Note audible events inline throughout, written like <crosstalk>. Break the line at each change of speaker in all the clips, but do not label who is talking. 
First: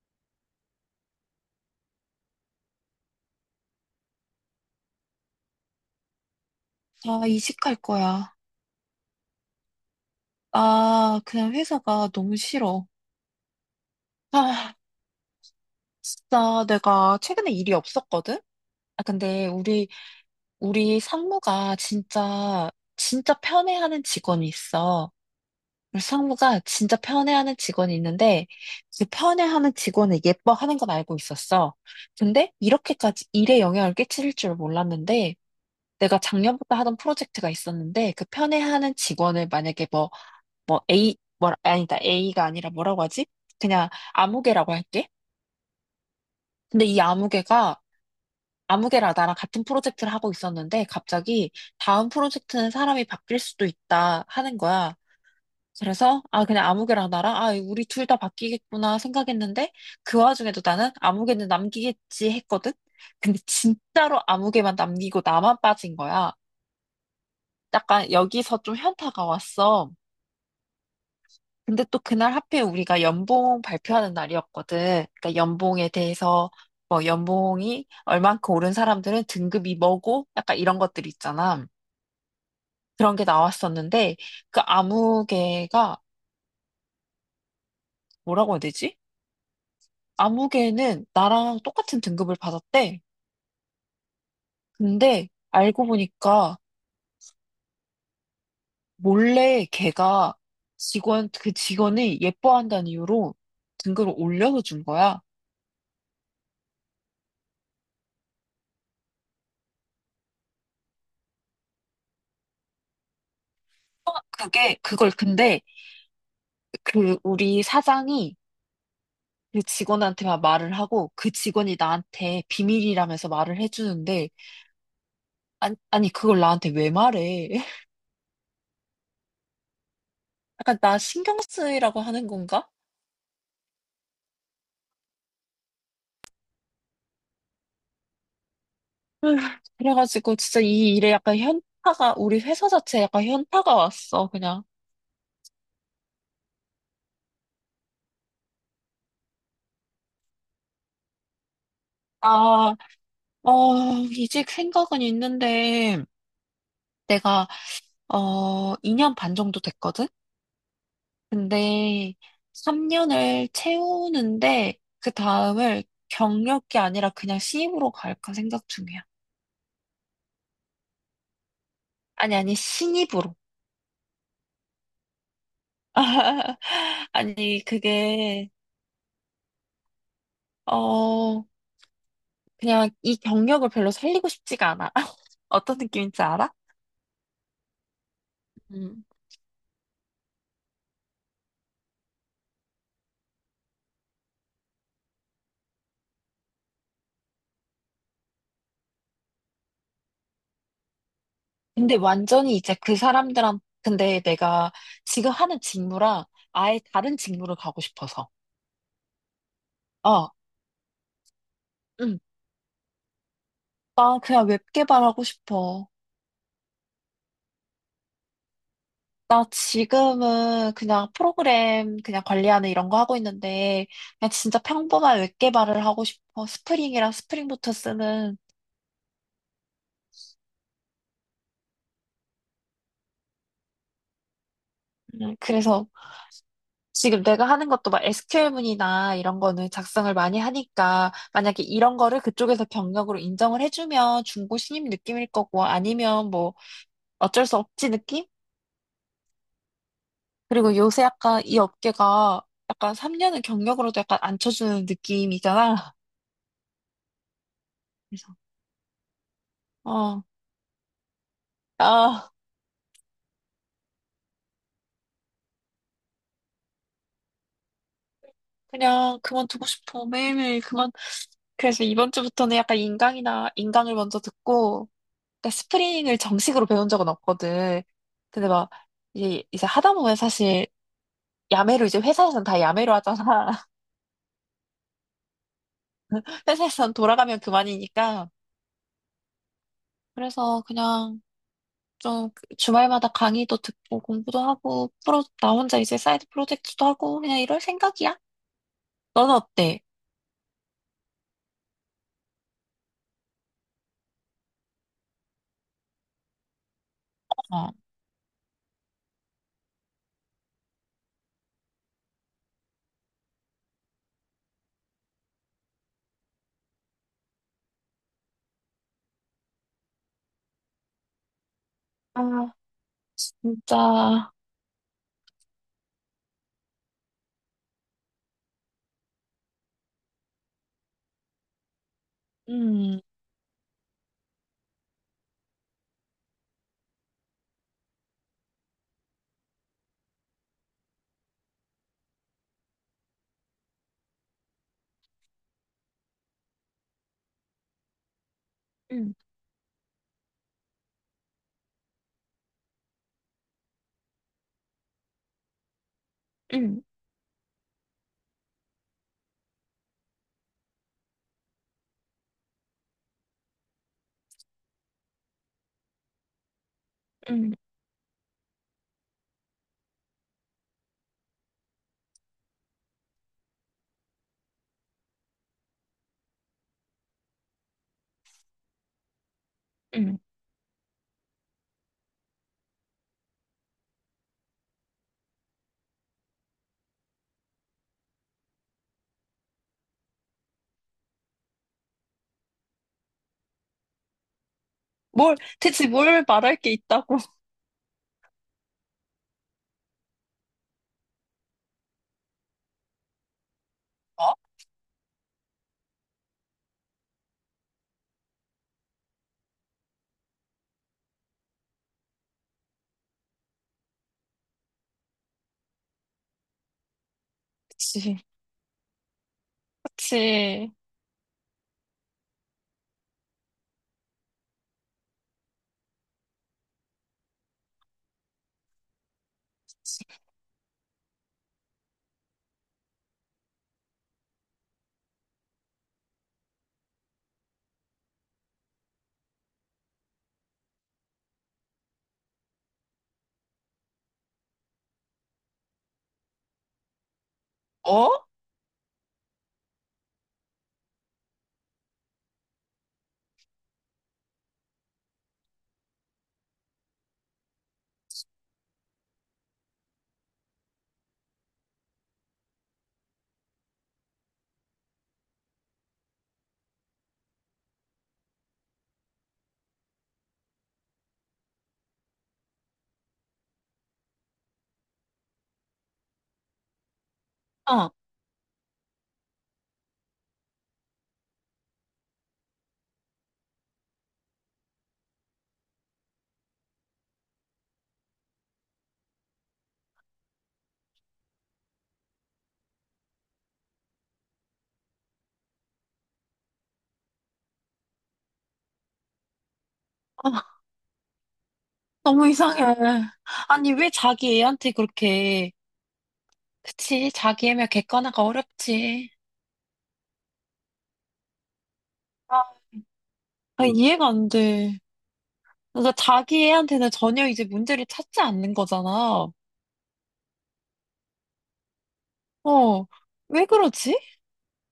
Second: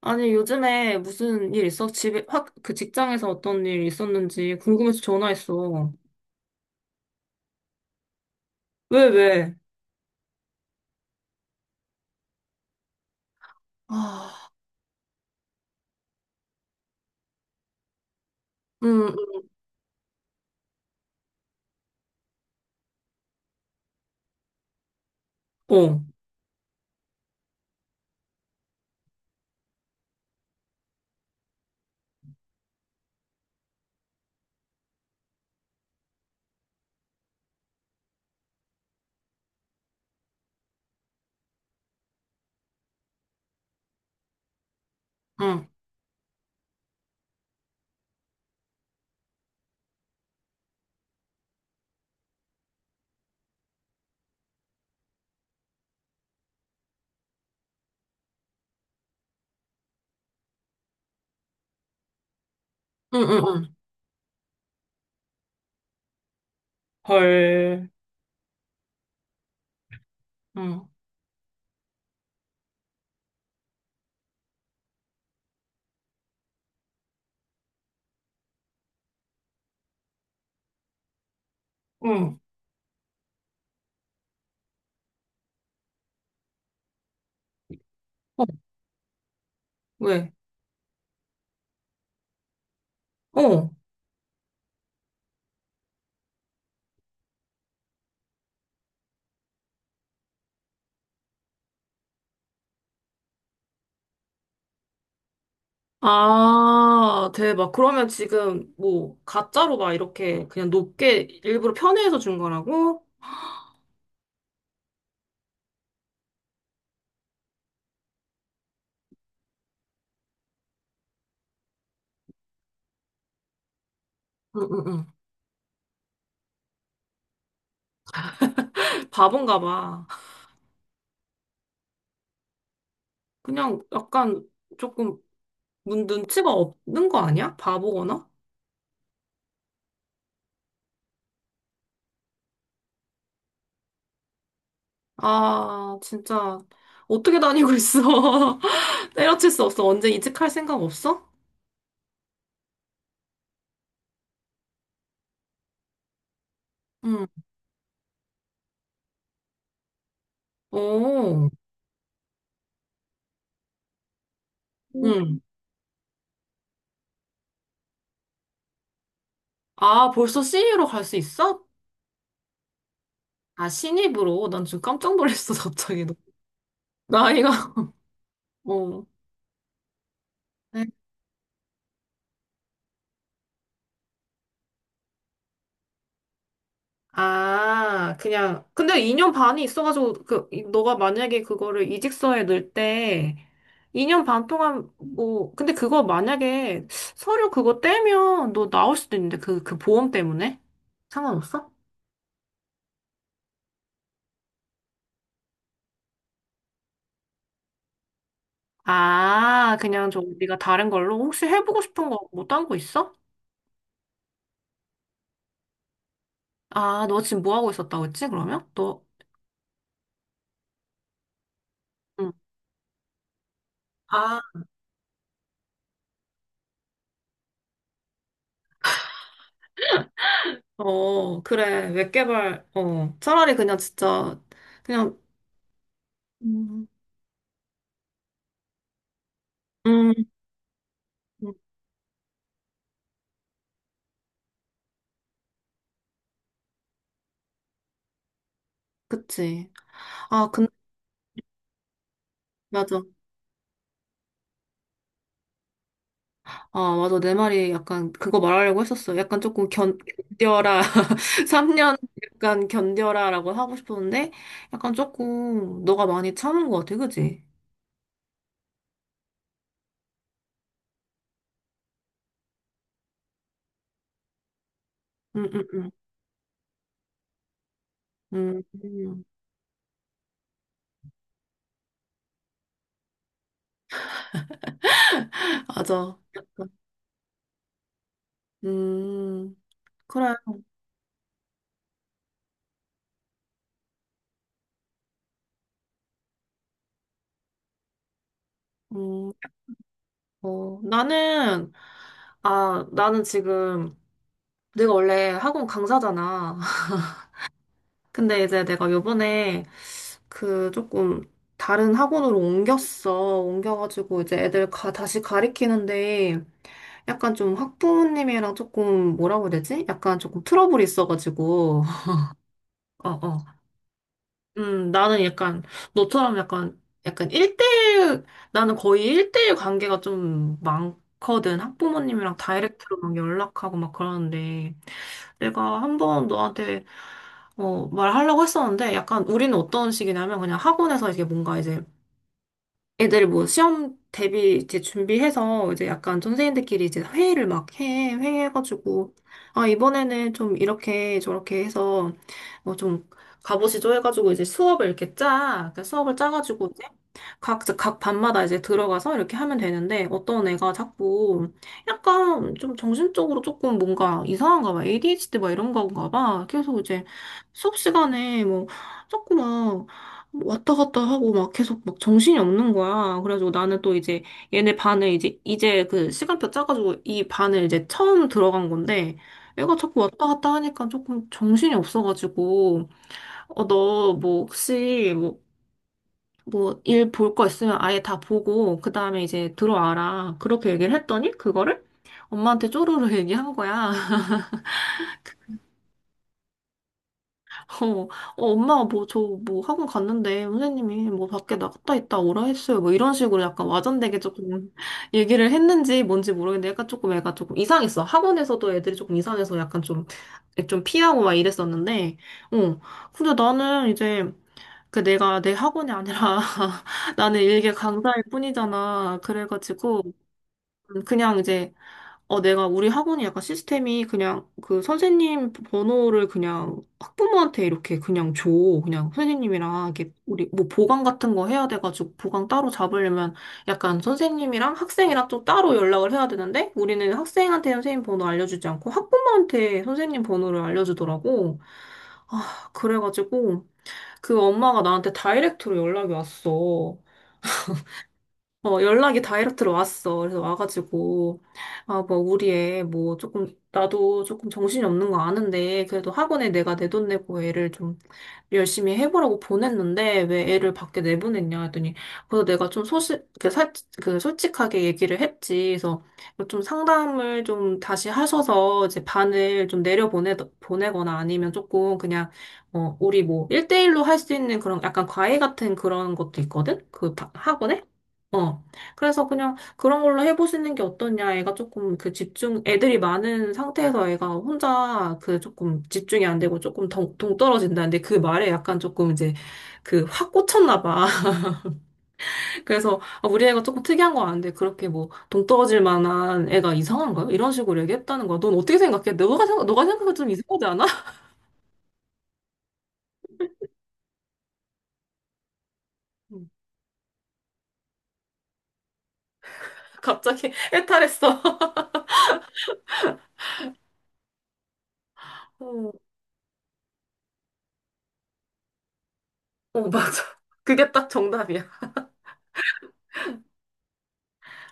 아니, 요즘에 무슨 일 있어? 집에, 확, 그 직장에서 어떤 일 있었는지 궁금해서 전화했어.
나 이직할 거야.
왜, 왜?
아, 그냥 회사가 너무 싫어.
아,
아, 진짜 내가 최근에 일이 없었거든? 아,
응,
근데 우리 상무가 진짜 편애하는 직원이 있어.
응,
우리
어,
상무가 진짜 편애하는 직원이 있는데, 그 편애하는 직원을 예뻐하는 건 알고 있었어. 근데 이렇게까지 일에 영향을 끼칠 줄 몰랐는데, 내가 작년부터 하던 프로젝트가 있었는데, 그 편애하는 직원을 만약에 뭐, 뭐 A, 뭐, 아, 아니다. A가 아니라 뭐라고 하지? 그냥 아무개라고 할게.
응, 응,
근데 이 아무개가, 아무개랑 나랑 같은 프로젝트를 하고 있었는데 갑자기 다음 프로젝트는 사람이 바뀔 수도 있다 하는 거야. 그래서, 아, 그냥 아무개랑 나랑, 아, 우리 둘 다 바뀌겠구나 생각했는데 그 와중에도 나는 아무개는 남기겠지 했거든?
응,
근데
응,
진짜로 아무개만 남기고 나만 빠진 거야.
헐,
약간 여기서 좀 현타가 왔어.
응.
근데 또 그날 하필 우리가 연봉 발표하는 날이었거든. 그러니까 연봉에 대해서 뭐 연봉이 얼만큼 오른 사람들은 등급이 뭐고 약간 이런 것들 있잖아.
응.
그런 게 나왔었는데 그 아무개가
어,
뭐라고 해야 되지?
왜?
아무개는 나랑 똑같은 등급을 받았대.
어,
근데 알고 보니까 몰래 걔가 직원 그 직원을 예뻐한다는 이유로 등급을 올려서 준 거야.
아, 대박. 그러면 지금 뭐 가짜로 막 이렇게 그냥 높게 일부러 편의해서 준 거라고?
그게 그걸 근데 그 우리 사장이 그 직원한테만 말을 하고 그 직원이 나한테 비밀이라면서 말을 해주는데
응, 응,
아니 그걸 나한테 왜 말해? <laughs>
응. 바본가 봐.
약간 나 신경 쓰이라고 하는 건가?
그냥 약간 조금 문 눈치가 없는 거 아니야? 바보거나?
휴. 그래가지고 진짜 이 일에 약간 현타가 우리 회사 자체에 약간 현타가 왔어 그냥.
아, 진짜. 어떻게 다니고 있어? <laughs> 때려칠 수 없어. 언제 이직할 생각 없어?
아, 이직 생각은 있는데
응.
내가 2년 반 정도 됐거든?
오,
근데 3년을 채우는데 그
응.
다음을 경력이 아니라 그냥 신입으로 갈까 생각 중이야.
아, 벌써 신입로갈 수 있어?
아니, 신입으로.
아, 신입으로? 난 지금 깜짝 놀랐어, <laughs> 갑자기. 너.
<laughs>
나이가,
아니,
<laughs>
그게,
어. 네.
어, 그냥 이 경력을 별로 살리고 싶지가 않아. <laughs> 어떤 느낌인지 알아?
아, 그냥. 근데
음.
2년 반이 있어가지고, 그, 너가 만약에 그거를 이직서에 넣을 때, 2년 반 동안, 뭐, 근데 그거 만약에 서류 그거 떼면 너 나올 수도 있는데, 그 보험 때문에? 상관없어?
근데 완전히 이제 그 사람들한, 근데 내가 지금 하는 직무랑 아예 다른 직무를 가고 싶어서.
아, 그냥
어,
좀 네가 다른 걸로 혹시 해보고 싶은 거
응.
뭐 딴 거 있어?
나 그냥 웹 개발하고 싶어.
아, 너 지금 뭐 하고 있었다고 했지, 그러면? 너,
나 지금은 그냥 프로그램 그냥
응.
관리하는 이런 거 하고 있는데, 그냥
아,
진짜 평범한 웹 개발을 하고 싶어. 스프링이랑 스프링부터 쓰는.
어, 그래. 웹 개발, 어. 차라리 그냥 진짜, 그냥,
그래서
음,
지금 내가 하는 것도 막 SQL문이나 이런 거는 작성을
음,
많이 하니까
음,
만약에 이런 거를 그쪽에서 경력으로 인정을 해주면 중고 신입 느낌일 거고 아니면 뭐 어쩔 수 없지 느낌?
그치. 아, 근데,
그리고 요새 약간 이 업계가 약간
맞아.
3년은 경력으로도 약간 안 쳐주는 느낌이잖아.
아, 맞아. 내 말이 약간
그래서
그거 말하려고 했었어. 약간 조금
어,
견뎌라. <laughs> 3년
아
약간 견뎌라 라고 하고 싶었는데, 약간 조금 너가 많이 참은 것 같아. 그치?
그냥 그만두고 싶어 매일매일 그만. 그래서 이번 주부터는 약간 인강이나 인강을 먼저 듣고
응,
그러니까
응, 응.
스프링을 정식으로 배운 적은 없거든. 근데
음,
막
음.
이제 하다 보면 사실 야매로 이제 회사에서는 다 야매로 하잖아.
맞아.
<laughs> 회사
약간.
에서는 돌아가면 그만이니까.
음, 그래.
그래서 그냥 좀 주말마다 강의도 듣고 공부도 하고 프로 나 혼자 이제 사이드 프로젝트도 하고 그냥 이럴 생각이야.
음,
너는 어때?
어, 나는, 아, 나는 지금, 내가 원래 학원 강사잖아. <laughs>
어.
근데 이제 내가 요번에 그 조금 다른 학원으로 옮겼어. 옮겨가지고 이제 애들 다시 가리키는데 약간 좀 학부모님이랑 조금 뭐라고 해야 되지? 약간 조금 트러블이 있어가지고. <laughs>
아,
어어.
진짜.
나는 약간, 너처럼 약간, 약간 1대1, 나는 거의 1대1 관계가 좀 많거든. 학부모님이랑 다이렉트로
음,
막 연락하고 막 그러는데, 내가 한번 너한테, 어, 말하려고 했었는데, 약간 우리는 어떤 식이냐면, 그냥 학원에서 이게 뭔가 이제 애들 뭐 시험 대비 이제 준비해서 이제 약간 선생님들끼리 이제 회의를 막 회의해가지고,
음,
아, 이번에는 좀 이렇게 저렇게 해서 뭐 좀 가보시죠 해가지고 이제 수업을 이렇게 짜. 그러니까 수업을 짜가지고
음,
이제 각 반마다 이제 들어가서 이렇게 하면 되는데 어떤 애가 자꾸 약간 좀 정신적으로 조금 뭔가 이상한가 봐. ADHD 막 이런 건가 봐. 계속 이제
음,
수업 시간에 뭐 자꾸 막 뭐 왔다 갔다 하고 막 계속 막 정신이 없는 거야. 그래가지고 나는 또 이제 얘네 반을 이제 그 시간표 짜가지고 이 반을 이제 처음 들어간 건데 애가 자꾸
음.
왔다 갔다 하니까 조금 정신이 없어가지고 어, 너 뭐 혹시 뭐 일 볼 거 있으면 아예 다 보고 그 다음에 이제 들어와라. 그렇게 얘기를 했더니 그거를 엄마한테 쪼르르 얘기한 거야. <laughs>
뭘, 대체 뭘 말할 게 있다고. <laughs>
<laughs> 어, 어, 엄마가 뭐, 저, 뭐, 학원 갔는데, 선생님이 뭐, 밖에 나갔다 있다 오라 했어요. 뭐, 이런 식으로 약간 와전되게
어?
조금 <laughs> 얘기를 했는지 뭔지 모르겠는데, 약간 조금 애가 조금 이상했어. 학원에서도 애들이 조금 이상해서 약간 좀 피하고 막 이랬었는데, 어. 근데 나는 이제, 그 내가 내 학원이 아니라, <laughs> 나는 일개
그치,
강사일 뿐이잖아. 그래가지고,
그치.
그냥 이제, 어, 내가 우리 학원이 약간 시스템이 그냥 그 선생님 번호를 그냥 학부모한테 이렇게 그냥 줘. 그냥 선생님이랑 이렇게 우리 뭐 보강 같은 거 해야 돼가지고 보강 따로 잡으려면 약간 선생님이랑 학생이랑 또 따로 연락을 해야 되는데 우리는 학생한테 선생님 번호 알려주지 않고 학부모한테 선생님 번호를 알려주더라고. 아, 그래가지고 그 엄마가 나한테 다이렉트로 연락이 왔어.
어?
어, 연락이 다이렉트로 왔어. 그래서 와가지고, 아, 뭐, 우리 애, 뭐, 조금, 나도 조금 정신이 없는 거 아는데, 그래도 학원에 내가 내 돈 내고 애를 좀 열심히 해보라고 보냈는데, 왜 애를 밖에 내보냈냐 했더니, 그래서 내가 좀 그, 솔직하게 얘기를 했지. 그래서 좀 상담을 좀 다시 하셔서, 이제 반을 좀 보내거나 아니면 조금 그냥, 어, 우리 뭐, 일대일로 할 수 있는 그런 약간 과외 같은 그런 것도 있거든? 그 학원에?
어.
어. 그래서 그냥 그런 걸로 해보시는 게 어떠냐. 애가 조금 그 집중, 애들이 많은 상태에서 애가 혼자 그 조금 집중이 안 되고 조금 동, 동떨어진다는데 그 말에 약간 조금 이제 그 확 꽂혔나 봐. <laughs> 그래서 아, 우리 애가 조금 특이한 거 아는데 그렇게 뭐 동떨어질 만한 애가 이상한가요? 이런 식으로 얘기했다는 거야. 넌 어떻게 생각해? 너가 생각해도 좀
어.
이상하지 않아?
너무 이상해. 아니, 왜 자기 애한테 그렇게,
<laughs> 음.
그치, 자기 애면 객관화가 어렵지.
갑자기 <laughs> 해탈했어. <laughs>
아, 아, 이해가 안 돼.
어,
그러니까 자기 애한테는 전혀 이제 문제를 찾지 않는 거잖아.
어, 맞아. 그게 딱 정답이야.
어, 왜 그러지?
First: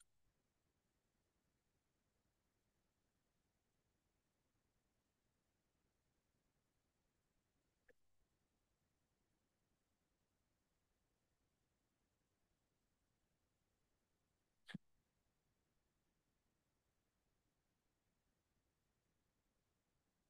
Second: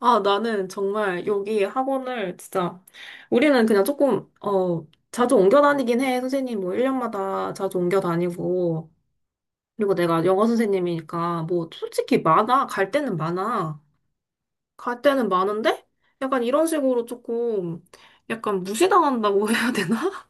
아, 나는 정말 여기 학원을 진짜, 우리는 그냥 조금, 어, 자주 옮겨 다니긴 해. 선생님 뭐 1년마다 자주 옮겨 다니고. 그리고 내가 영어 선생님이니까 뭐 솔직히 많아. 갈 때는 많아. 갈 때는 많은데? 약간 이런 식으로 조금, 약간 무시당한다고 <laughs> 해야 되나?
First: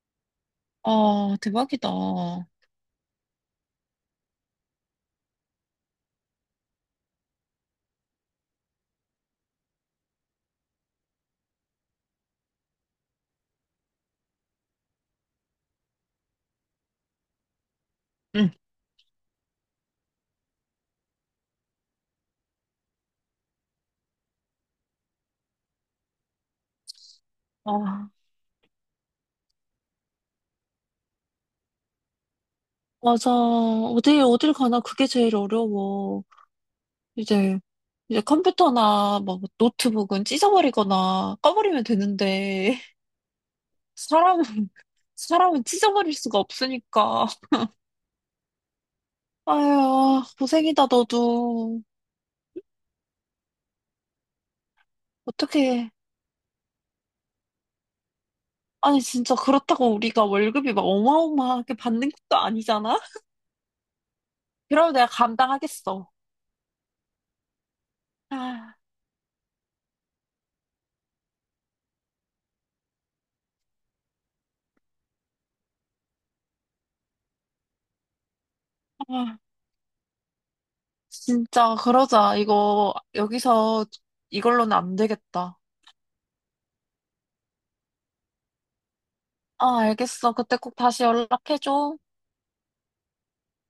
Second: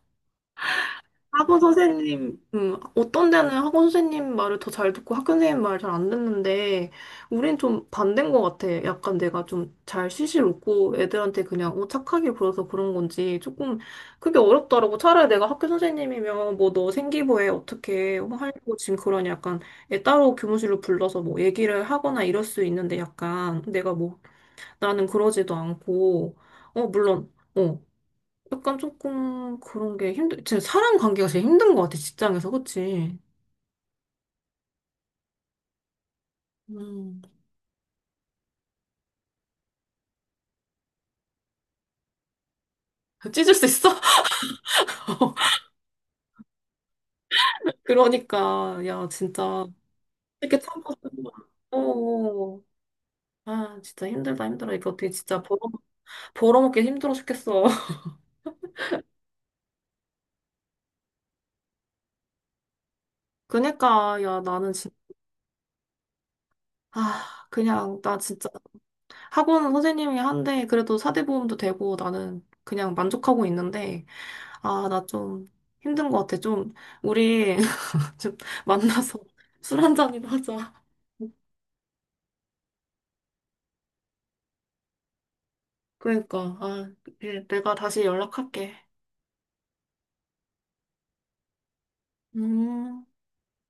아,
학원
대박이다.
선생님, 어떤 데는 학원 선생님 말을 더 잘 듣고 학교 선생님 말을 잘 안 듣는데, 우린 좀 반대인 것 같아. 약간 내가 좀 잘 실실 웃고 애들한테 그냥 어, 착하게 굴어서 그런 건지 조금 그게 어렵더라고. 차라리 내가 학교 선생님이면 뭐 너 생기부에 어떻게
응.
하려고 지금 그러냐. 약간 애 따로 교무실로 불러서 뭐 얘기를 하거나 이럴 수 있는데 약간 내가 뭐 나는 그러지도 않고, 어, 물론. 어,
아,
약간 조금 그런 게 진짜 사람 관계가 제일 힘든 것 같아, 직장에서, 그치?
맞아. 어딜 가나 그게 제일 어려워.
음,
이제, 이제 컴퓨터나 뭐 노트북은 찢어버리거나 꺼버리면 되는데,
찢을 수
<laughs>
있어?
사람은,
<laughs>
사람은 찢어버릴 수가 없으니까.
그러니까, 야, 진짜,
아유,
이렇게
고생이다,
참고, 어,
너도.
어. 아, 진짜 힘들다, 힘들어. 이거 어떻게 진짜
어떻게.
벌어먹기 힘들어 죽겠어. <laughs>
아니, 진짜 그렇다고 우리가 월급이 막 어마어마하게 받는 것도 아니잖아?
그니까, 야, 나는
그럼
진짜,
내가 감당하겠어.
아, 그냥, 나 진짜,
아,
학원 선생님이 한데, 그래도 사대보험도 되고, 나는 그냥 만족하고 있는데, 아, 나 좀 힘든 것 같아. 좀, 우리, 즉, 만나서 <laughs>
아,
술 한 잔이나 하자.
진짜, 그러자. 이거, 여기서 이걸로는 안 되겠다.
그러니까, 아, 예, 내가 다시 연락할게.
아, 알겠어. 그때 꼭 다시 연락해줘.
음.